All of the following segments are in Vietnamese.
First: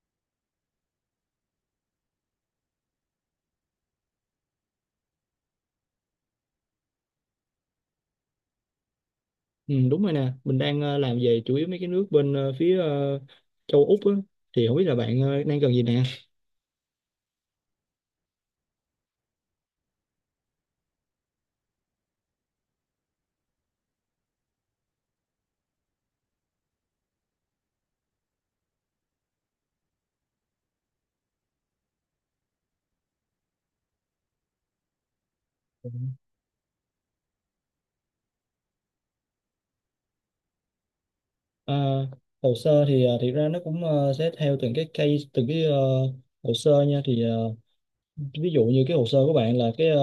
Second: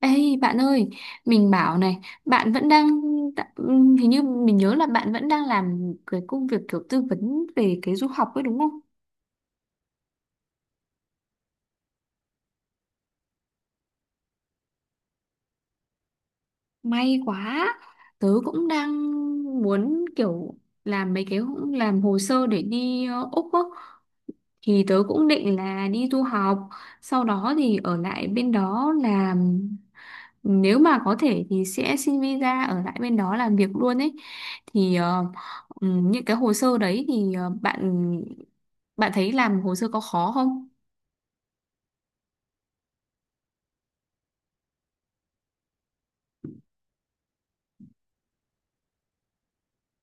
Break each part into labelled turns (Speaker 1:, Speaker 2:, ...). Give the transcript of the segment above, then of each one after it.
Speaker 1: Ê bạn ơi, mình bảo này, bạn vẫn đang, hình như mình nhớ là bạn vẫn đang làm cái công việc kiểu tư vấn về cái du học ấy đúng không?
Speaker 2: Ừ, đúng rồi nè, mình đang làm về chủ yếu mấy cái nước bên phía châu Úc á, thì không biết là bạn đang cần gì nè.
Speaker 1: May quá, tớ cũng đang muốn kiểu làm mấy cái làm hồ sơ để đi Úc á, thì tớ cũng định là đi du học, sau đó thì ở lại bên đó làm nếu mà có thể thì sẽ xin visa ở lại bên đó làm việc luôn ấy thì những cái hồ sơ đấy thì ờ, bạn bạn thấy làm hồ sơ có khó không?
Speaker 2: Ờ, hồ sơ thì thiệt ra nó cũng sẽ theo từng cái case, từng cái hồ sơ nha, thì ví dụ như cái hồ sơ của bạn là cái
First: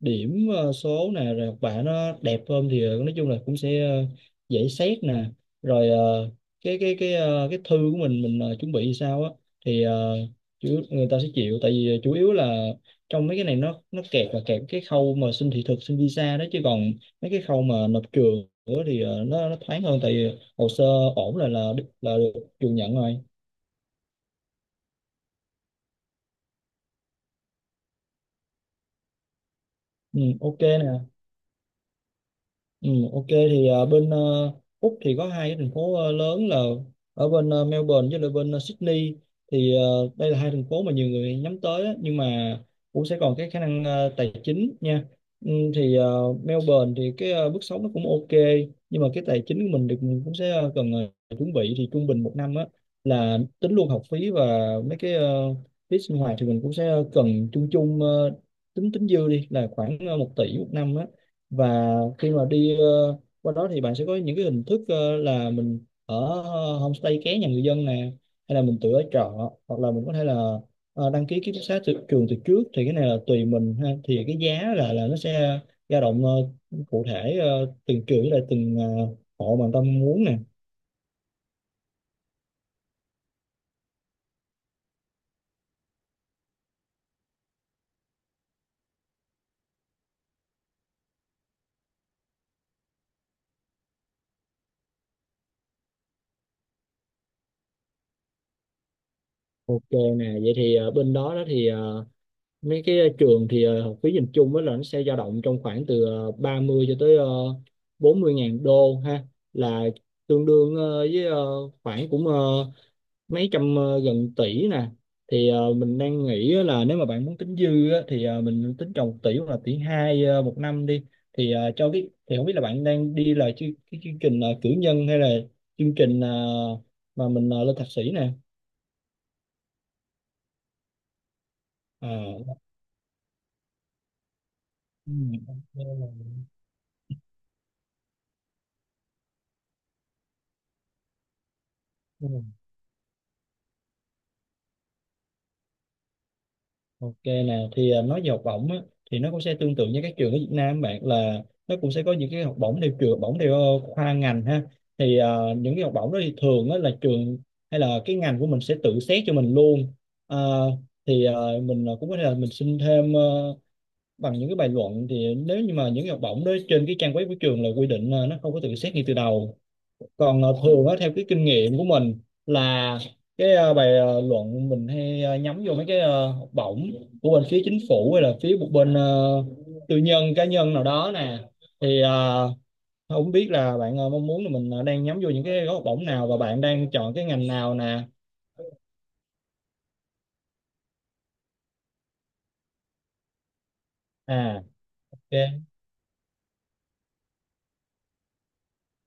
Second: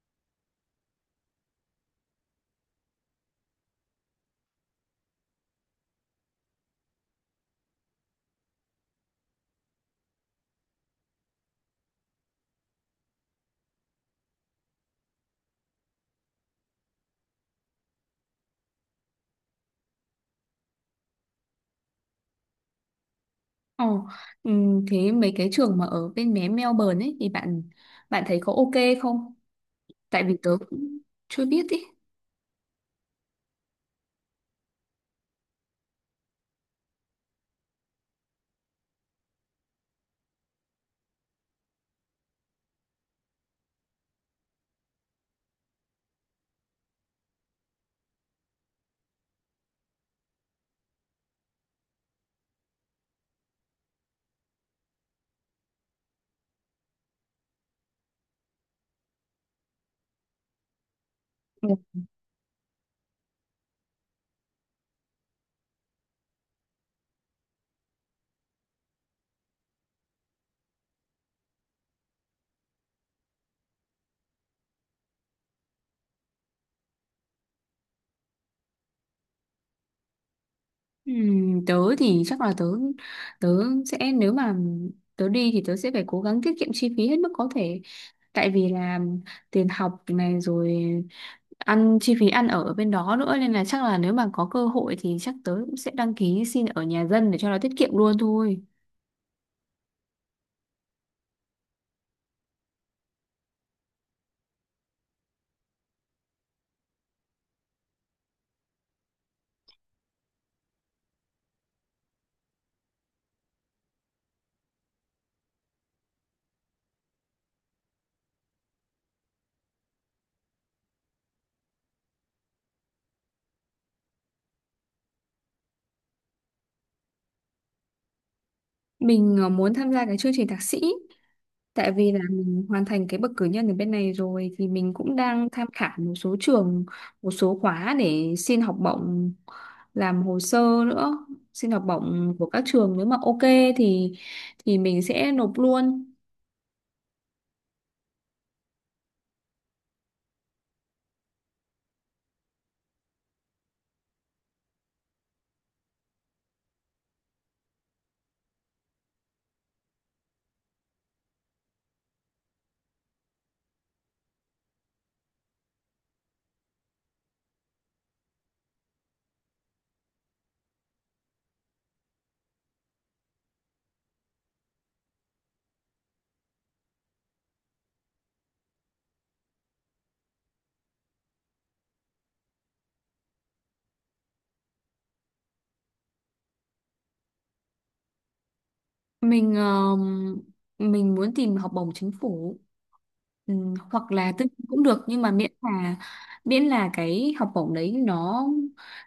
Speaker 2: điểm số nè, rồi học bạ nó đẹp hơn thì nói chung là cũng sẽ dễ xét nè. Rồi cái cái thư của mình chuẩn bị thì sao á, thì người ta sẽ chịu, tại vì chủ yếu là trong mấy cái này nó kẹt, là kẹt cái khâu mà xin thị thực xin visa đó, chứ còn mấy cái khâu mà nộp trường nữa thì nó thoáng hơn, tại vì hồ sơ ổn là được trường nhận rồi.
Speaker 1: Ồ, thế mấy cái trường mà ở bên mé Melbourne ấy thì bạn bạn thấy có ok không?
Speaker 2: Ừ,
Speaker 1: Tại vì tớ
Speaker 2: ok
Speaker 1: cũng
Speaker 2: nè.
Speaker 1: chưa biết ý.
Speaker 2: Ừ, ok thì bên Úc thì có hai cái thành phố lớn là ở bên Melbourne với lại bên Sydney. Thì đây là hai thành phố mà nhiều người nhắm tới á, nhưng mà cũng sẽ còn cái khả năng tài chính nha. Ừ, thì Melbourne thì cái mức sống nó cũng ok, nhưng mà cái tài chính của mình thì mình cũng sẽ cần chuẩn bị thì trung bình một năm á là tính luôn học phí và mấy cái phí sinh hoạt thì mình cũng sẽ cần chung chung tính tính dư đi là khoảng 1 tỷ một năm á. Và khi mà đi qua đó thì bạn sẽ có những cái hình thức là mình ở homestay ké nhà người dân nè, hay là mình tự ở trọ, hoặc là mình có thể là đăng ký ký túc xá từ trường từ trước. Thì cái này là tùy mình ha, thì cái giá là nó sẽ dao động cụ thể từng trường với lại từng hộ mà người ta muốn nè.
Speaker 1: Tớ thì chắc là tớ tớ sẽ nếu mà tớ đi thì tớ sẽ phải cố gắng tiết kiệm chi phí hết mức có thể tại vì là tiền học này rồi ăn chi phí ăn ở ở bên đó nữa nên là chắc là nếu mà có cơ hội thì chắc tớ cũng sẽ đăng ký xin ở nhà dân để cho nó tiết kiệm luôn thôi.
Speaker 2: Ok nè, vậy thì bên đó đó thì mấy cái trường thì học phí nhìn chung á là nó sẽ dao động trong khoảng từ 30 cho tới 40 ngàn đô ha, là tương đương với khoảng cũng mấy trăm gần tỷ nè. Thì mình đang nghĩ á là nếu mà bạn muốn tính dư á, thì mình tính trồng 1 tỷ hoặc là tỷ hai một năm đi. Thì cho cái thì không biết là bạn đang đi là cái chương trình cử nhân hay là chương trình mà mình lên thạc sĩ nè.
Speaker 1: Mình muốn tham gia cái chương trình thạc sĩ. Tại vì là
Speaker 2: À.
Speaker 1: mình hoàn thành cái bậc cử nhân ở bên này rồi thì mình
Speaker 2: Ừ.
Speaker 1: cũng đang tham khảo một số trường, một số khóa để xin học bổng, làm hồ sơ nữa, xin học
Speaker 2: Ừ.
Speaker 1: bổng của các trường nếu mà ok thì thì mình sẽ nộp luôn.
Speaker 2: Ok nè, thì à, nói về học bổng á, thì nó cũng sẽ tương tự như các trường ở Việt Nam, bạn, là nó cũng sẽ có những cái học bổng theo trường, học bổng theo khoa ngành ha. Thì à, những cái học bổng đó thì thường á, là trường hay là cái ngành của mình sẽ tự xét cho mình luôn. À, thì à, mình à, cũng có thể là mình xin thêm bằng những cái bài luận, thì nếu như mà những cái học bổng đó trên cái trang web của trường là quy định là nó không có tự xét ngay từ đầu. Còn thường á, theo cái kinh nghiệm của mình, là cái bài luận mình hay nhắm vô mấy cái học bổng của bên phía chính phủ hay là phía một bên tư nhân cá nhân nào đó nè. Thì không biết là bạn mong muốn là mình đang nhắm vô những cái gói học bổng nào, và bạn đang chọn cái ngành nào nè.
Speaker 1: Mình mình muốn tìm học bổng chính phủ, hoặc là tư
Speaker 2: À,
Speaker 1: nhân cũng được nhưng mà
Speaker 2: ok.
Speaker 1: miễn là cái học bổng đấy nó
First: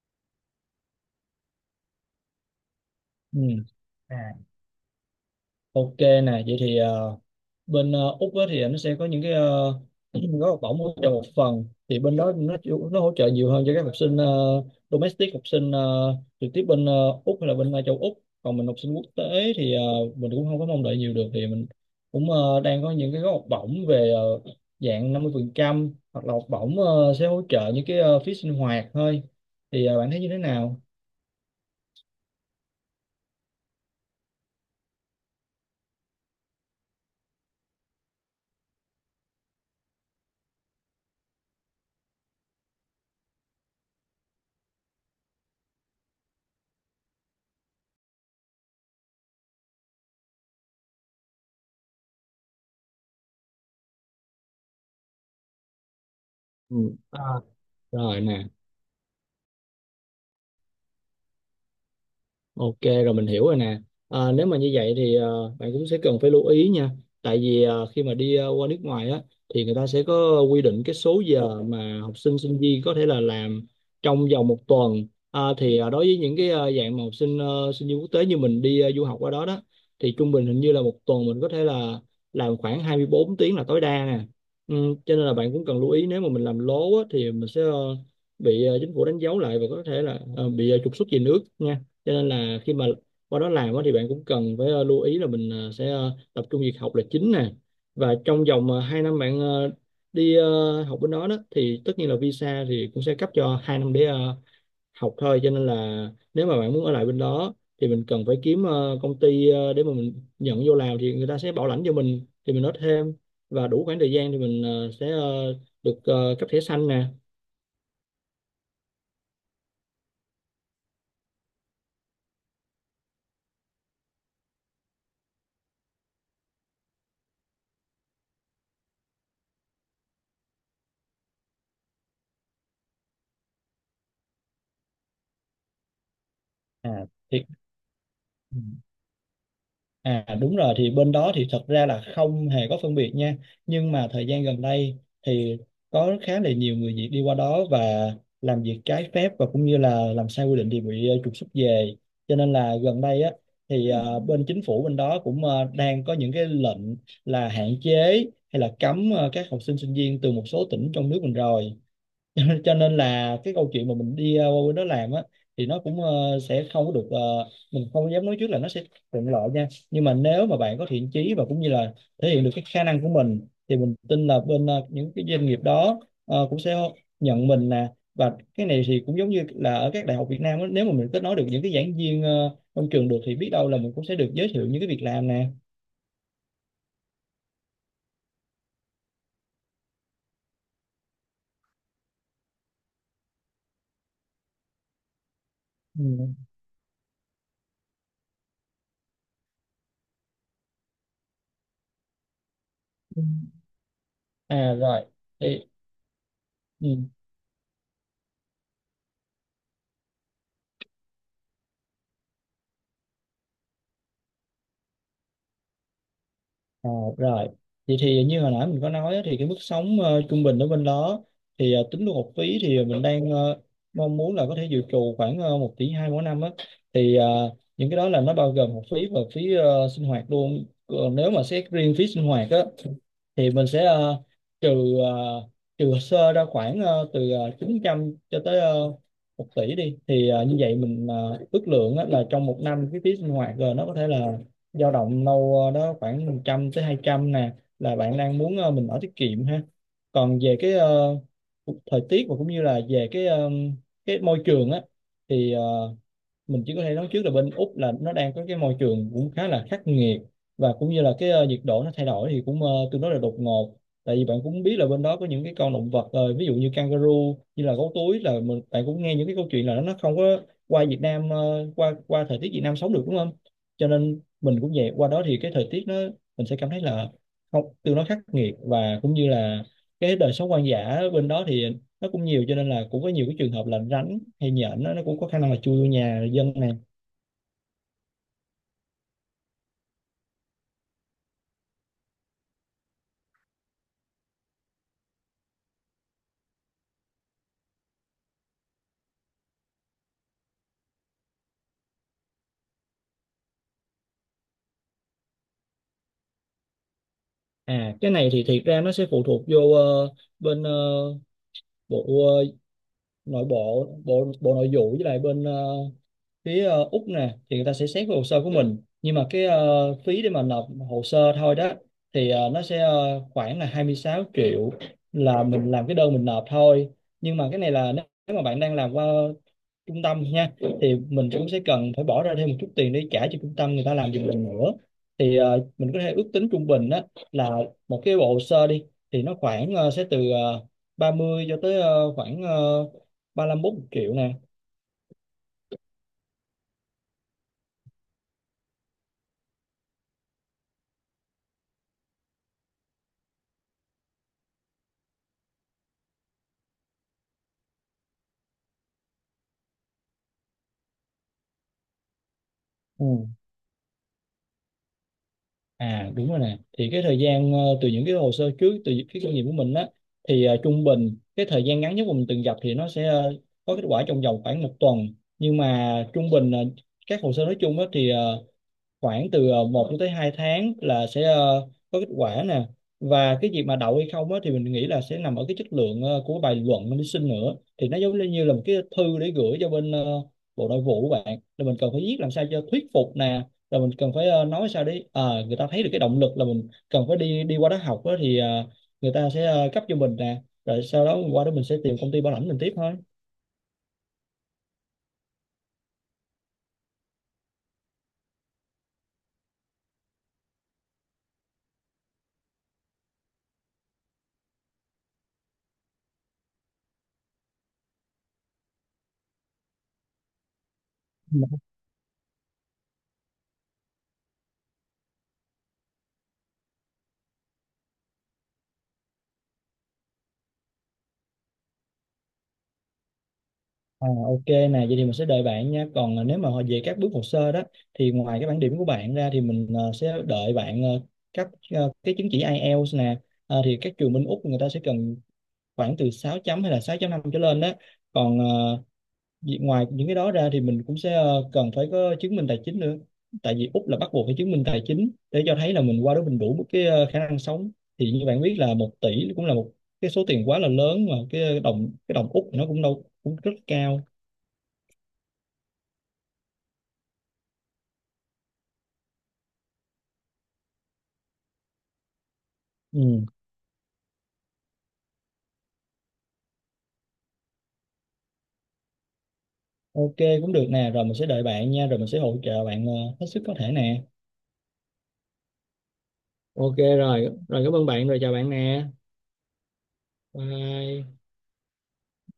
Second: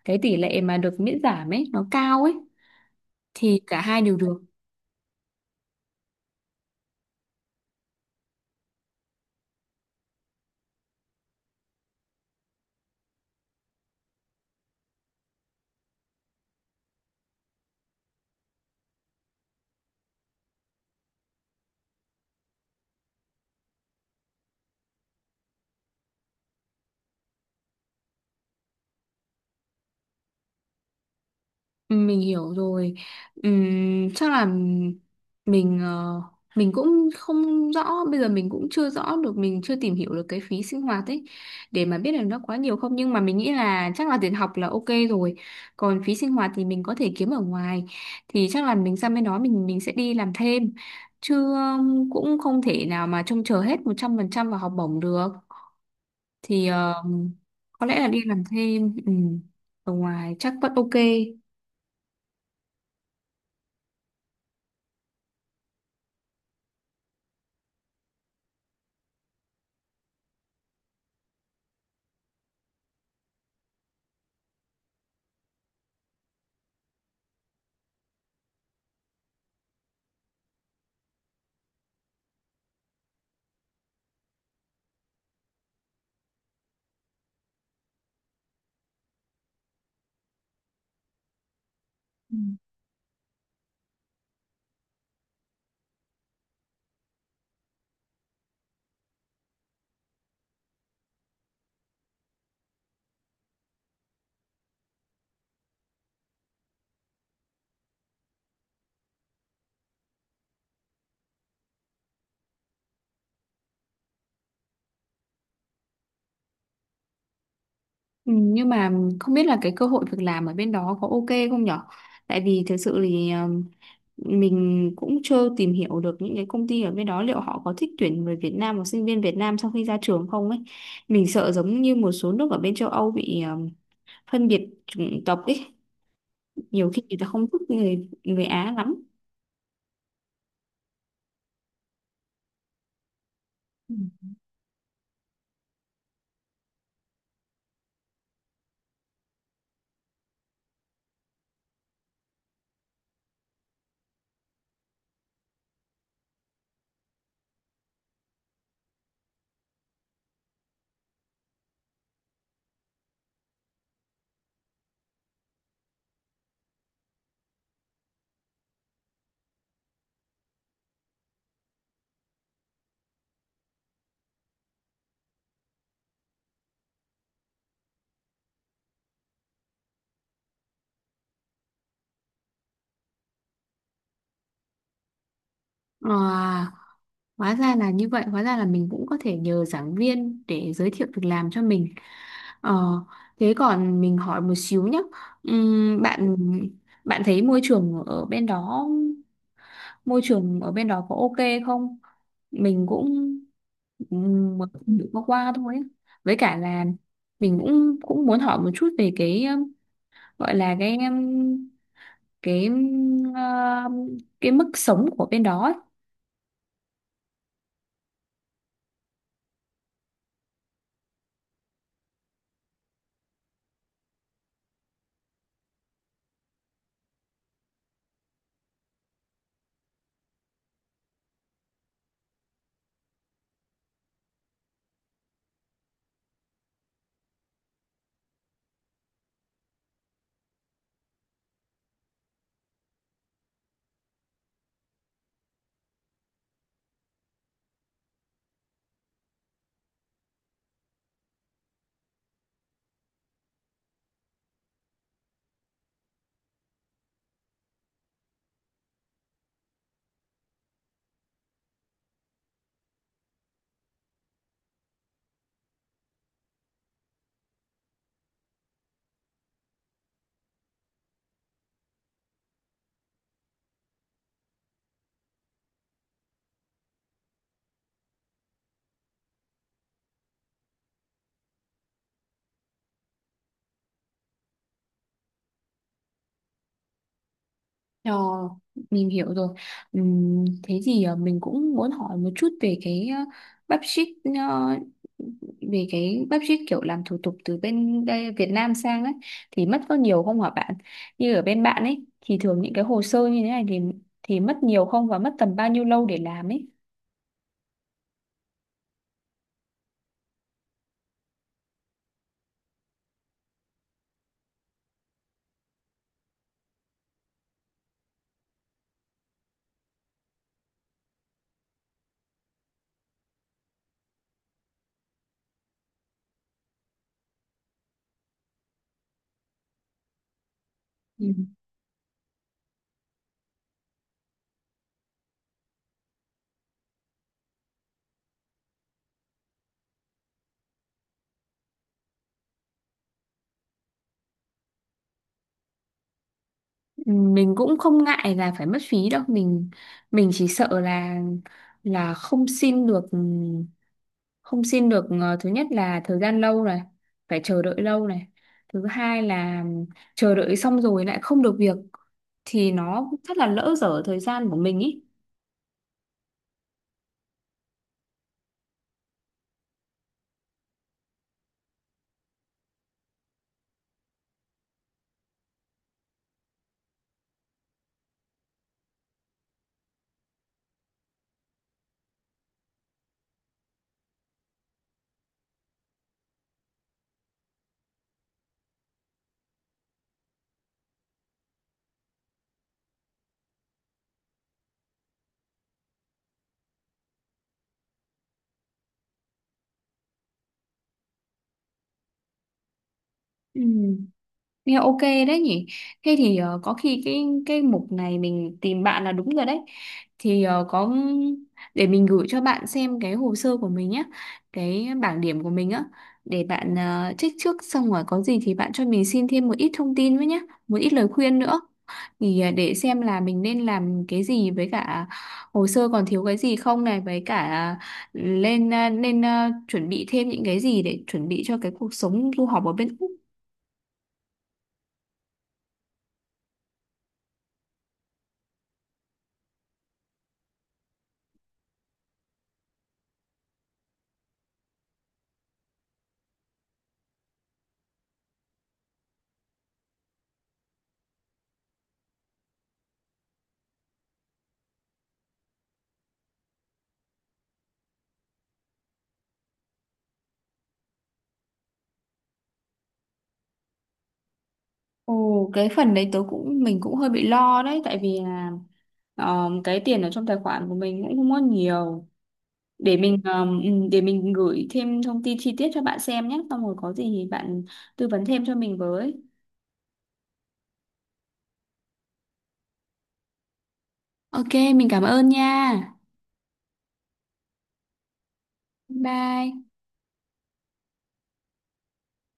Speaker 1: cái tỷ lệ mà được miễn giảm ấy nó cao ấy
Speaker 2: Ừ.
Speaker 1: thì cả hai đều
Speaker 2: À,
Speaker 1: được.
Speaker 2: ok nè, vậy thì bên Úc á thì nó sẽ có những cái gói học bổng hỗ trợ một phần, thì bên đó nó nó hỗ trợ nhiều hơn cho các học sinh domestic, học sinh trực tiếp bên Úc hay là bên châu Úc. Còn mình học sinh quốc tế thì mình cũng không có mong đợi nhiều được, thì mình cũng đang có những cái gói học bổng về dạng 50% hoặc là học bổng sẽ hỗ trợ những cái phí sinh hoạt thôi. Thì bạn thấy như thế nào?
Speaker 1: Mình hiểu rồi. Chắc là mình ờ, mình cũng không rõ, bây giờ mình cũng chưa rõ được, mình chưa tìm hiểu được cái phí sinh hoạt ấy để mà biết được nó quá nhiều không, nhưng mà mình nghĩ là chắc là tiền học là ok rồi, còn phí sinh hoạt thì mình có thể kiếm ở ngoài thì chắc là mình sang bên đó mình sẽ đi làm thêm chứ cũng không thể nào mà trông chờ hết 100% vào học bổng được thì
Speaker 2: Ừ. À,
Speaker 1: có lẽ là
Speaker 2: rồi
Speaker 1: đi làm
Speaker 2: nè.
Speaker 1: thêm, ở ngoài chắc vẫn ok.
Speaker 2: Ok, rồi mình hiểu rồi nè. À, nếu mà như vậy thì bạn cũng sẽ cần phải lưu ý nha. Tại vì khi mà đi qua nước ngoài á thì người ta sẽ có quy định cái số giờ mà học sinh sinh viên có thể là làm trong vòng một tuần. À, thì đối với những cái dạng mà học sinh sinh viên quốc tế như mình đi du học qua đó đó thì trung bình hình như là một tuần mình có thể là làm khoảng 24 tiếng là tối đa nè. Ừ, cho nên là bạn cũng cần lưu ý, nếu mà mình làm lố á thì mình sẽ bị chính phủ đánh dấu lại và có thể là bị trục xuất về nước nha. Cho nên là khi mà qua đó làm á thì bạn cũng cần phải lưu ý là mình sẽ tập trung việc học là chính nè. Và trong vòng 2 năm bạn đi học bên đó đó thì tất nhiên là visa thì cũng sẽ cấp cho 2 năm để học thôi. Cho nên là nếu mà bạn muốn ở lại bên đó thì mình cần phải kiếm công ty để mà mình nhận vô làm, thì người ta sẽ bảo lãnh cho mình, thì mình nói thêm và đủ khoảng thời gian thì mình sẽ được cấp thẻ xanh nè.
Speaker 1: Ừ, nhưng mà không biết là cái cơ hội việc làm ở bên đó có ok không nhở? Tại vì thực sự thì mình cũng chưa tìm hiểu được những cái công ty ở bên đó liệu họ có thích tuyển người Việt Nam hoặc sinh viên Việt Nam sau khi ra trường không ấy. Mình sợ giống như một số nước ở bên châu Âu bị phân biệt chủng tộc ấy, nhiều khi
Speaker 2: À,
Speaker 1: người ta
Speaker 2: thì
Speaker 1: không thích người người Á lắm.
Speaker 2: À, đúng rồi, thì bên đó thì thật ra là không hề có phân biệt nha, nhưng
Speaker 1: Ừ.
Speaker 2: mà thời gian gần đây thì có khá là nhiều người Việt đi qua đó và làm việc trái phép và cũng như là làm sai quy định thì bị trục xuất về. Cho nên là gần đây á thì bên chính phủ bên đó cũng đang có những cái lệnh là hạn chế hay là cấm các học sinh sinh viên từ một số tỉnh trong nước mình rồi. Cho nên là cái câu chuyện mà mình đi qua bên đó làm á thì nó cũng sẽ không có được, mình không dám nói trước là nó sẽ thuận lợi nha. Nhưng mà nếu mà bạn có thiện chí và cũng như là thể hiện được cái khả năng của mình thì mình tin là bên những cái doanh nghiệp đó cũng sẽ nhận mình nè. Và cái này thì cũng giống như là ở các đại học Việt Nam á, nếu mà mình kết nối được những cái giảng viên trong trường được thì biết đâu là mình cũng sẽ được giới thiệu những cái việc làm nè.
Speaker 1: À, hóa ra là như vậy, hóa ra là mình cũng có thể nhờ giảng viên để giới thiệu việc làm cho mình. Ờ, thế còn mình hỏi một xíu nhé. Bạn
Speaker 2: Ừ.
Speaker 1: bạn thấy môi trường ở bên đó, môi trường ở bên đó có ok không? Mình
Speaker 2: Ừ.
Speaker 1: cũng mới
Speaker 2: À, rồi
Speaker 1: được qua qua
Speaker 2: thì.
Speaker 1: thôi á. Với cả là
Speaker 2: Ừ.
Speaker 1: mình cũng cũng muốn hỏi một chút về cái gọi là cái ờ, cái mức sống của bên đó ấy.
Speaker 2: Ờ, rồi vậy thì như hồi nãy mình có nói á, thì cái mức sống trung bình ở bên đó thì tính luôn học phí thì mình đang mong muốn là có thể dự trù khoảng 1 tỷ hai mỗi năm á. Thì những cái đó là nó bao gồm học phí và phí sinh hoạt luôn. Còn nếu mà xét riêng phí sinh hoạt á thì mình sẽ trừ ờ, trừ sơ ra khoảng từ 900 cho tới 1 tỷ đi. Thì như vậy mình ước lượng á, là trong một năm cái phí sinh hoạt rồi nó có thể là dao động đâu đó khoảng 100 tới 200 nè, là bạn đang muốn mình ở tiết kiệm ha. Còn về cái thời tiết và cũng như là về cái cái môi trường á thì mình chỉ có thể nói trước là bên Úc là nó đang có cái môi trường cũng khá là khắc nghiệt, và cũng như là cái nhiệt độ nó thay đổi thì cũng tương đối là đột ngột. Tại vì bạn cũng biết là bên đó có những cái con động vật ví dụ như kangaroo, như là gấu túi, là mình bạn cũng nghe những cái câu chuyện là nó không có qua Việt Nam qua qua thời tiết Việt Nam sống được đúng không. Cho nên mình cũng vậy, qua đó thì cái thời tiết nó mình sẽ cảm thấy là không tương đối khắc nghiệt, và cũng như là cái đời sống hoang dã bên đó thì nó cũng nhiều, cho nên là cũng có nhiều cái trường hợp là rắn hay nhện nó cũng có khả năng là chui vô nhà dân này.
Speaker 1: Ờ, mình hiểu rồi. Thế thì mình cũng muốn hỏi một chút về cái bắp ship, ờ, về cái bắp ship kiểu làm thủ tục từ bên đây Việt Nam sang ấy thì mất có nhiều không hả bạn? Như ở bên bạn ấy thì thường những cái hồ sơ như thế này thì mất nhiều không và mất tầm bao nhiêu lâu để làm ấy?
Speaker 2: À, cái này thì thiệt ra nó sẽ phụ thuộc vô bên bộ ờ, nội bộ bộ bộ nội vụ, với lại bên phía Úc nè, thì người ta sẽ xét cái hồ sơ của mình. Nhưng mà cái phí để mà nộp hồ sơ thôi đó thì nó sẽ khoảng là 26 triệu, là mình làm cái đơn mình nộp thôi. Nhưng mà cái này là nếu nếu mà bạn đang làm qua trung tâm nha, thì
Speaker 1: Ừ.
Speaker 2: mình cũng sẽ cần phải bỏ ra thêm một chút tiền để trả cho trung tâm người ta làm giùm mình nữa. Thì mình có thể ước tính trung bình á, là một cái bộ hồ sơ đi thì nó khoảng sẽ từ 30 cho tới khoảng ba lăm bốn triệu nè.
Speaker 1: Mình cũng không ngại là phải mất phí đâu, mình chỉ sợ là không xin được, không xin được, thứ nhất là thời gian lâu này, phải chờ đợi lâu này, thứ hai là chờ đợi xong rồi lại không được việc thì nó
Speaker 2: Ừ.
Speaker 1: rất là lỡ dở thời gian của mình ý.
Speaker 2: À, đúng rồi nè, thì cái thời gian từ những cái hồ sơ trước, từ những cái kinh nghiệm của mình á, thì trung bình cái thời gian ngắn nhất mà mình từng gặp thì nó sẽ có kết quả trong vòng khoảng một tuần. Nhưng mà trung bình các hồ sơ nói chung á thì khoảng từ 1 cho tới 2 tháng là sẽ có kết quả nè. Và cái việc mà đậu hay không á, thì mình nghĩ là sẽ nằm ở cái chất lượng của bài luận mình đi xin nữa. Thì nó giống như là một cái thư để gửi cho bên bộ nội vụ của bạn, là mình cần phải viết làm sao cho thuyết phục nè, rồi mình cần phải nói sao để người ta thấy được cái động lực là mình cần phải đi đi qua đó học á, thì người ta sẽ cấp cho mình nè, rồi sau đó qua đó mình sẽ tìm công ty bảo lãnh mình tiếp thôi.
Speaker 1: Ừ. Nghe ok đấy nhỉ. Thế thì có khi cái mục này mình tìm bạn là đúng rồi đấy. Thì có, để mình gửi cho bạn xem cái hồ sơ của mình nhé, cái bảng điểm của mình á, để bạn check trước xong rồi có gì thì bạn cho mình xin thêm một ít thông tin với nhé, một ít lời khuyên nữa. Thì để xem là mình nên làm cái gì với cả hồ sơ còn thiếu cái gì không này với cả nên chuẩn bị thêm những cái gì để chuẩn bị cho cái cuộc sống du học ở bên Úc.
Speaker 2: À, ok nè, vậy thì mình sẽ đợi bạn nha. Còn à, nếu mà về các bước hồ sơ đó thì ngoài cái bản điểm của bạn ra thì mình à, sẽ đợi bạn à, các à, cái chứng chỉ IELTS nè. À, thì các trường bên Úc người ta sẽ cần khoảng từ 6.0 hay là 6.5 trở lên đó. Còn à, ngoài những cái đó ra thì mình cũng sẽ à, cần phải có chứng minh tài chính nữa. Tại vì Úc là bắt buộc phải chứng minh tài chính để cho thấy là mình qua đó mình đủ một cái à, khả năng sống. Thì như bạn biết là 1 tỷ cũng là một cái số tiền quá là lớn, mà cái đồng Úc nó cũng đâu cũng rất cao.
Speaker 1: Ồ, cái phần đấy tớ cũng mình cũng hơi bị lo đấy tại vì là cái tiền ở trong tài khoản của mình cũng không có nhiều để
Speaker 2: Ừ.
Speaker 1: để mình gửi thêm thông tin chi tiết cho bạn xem nhé xong rồi có gì thì bạn tư vấn thêm cho mình với.
Speaker 2: Ok, cũng được nè, rồi mình sẽ đợi bạn nha, rồi mình sẽ hỗ trợ bạn hết sức có thể nè.
Speaker 1: Ok, mình cảm ơn nha.
Speaker 2: Ok rồi, rồi cảm ơn bạn, rồi chào bạn nè.
Speaker 1: Bye.
Speaker 2: Bye.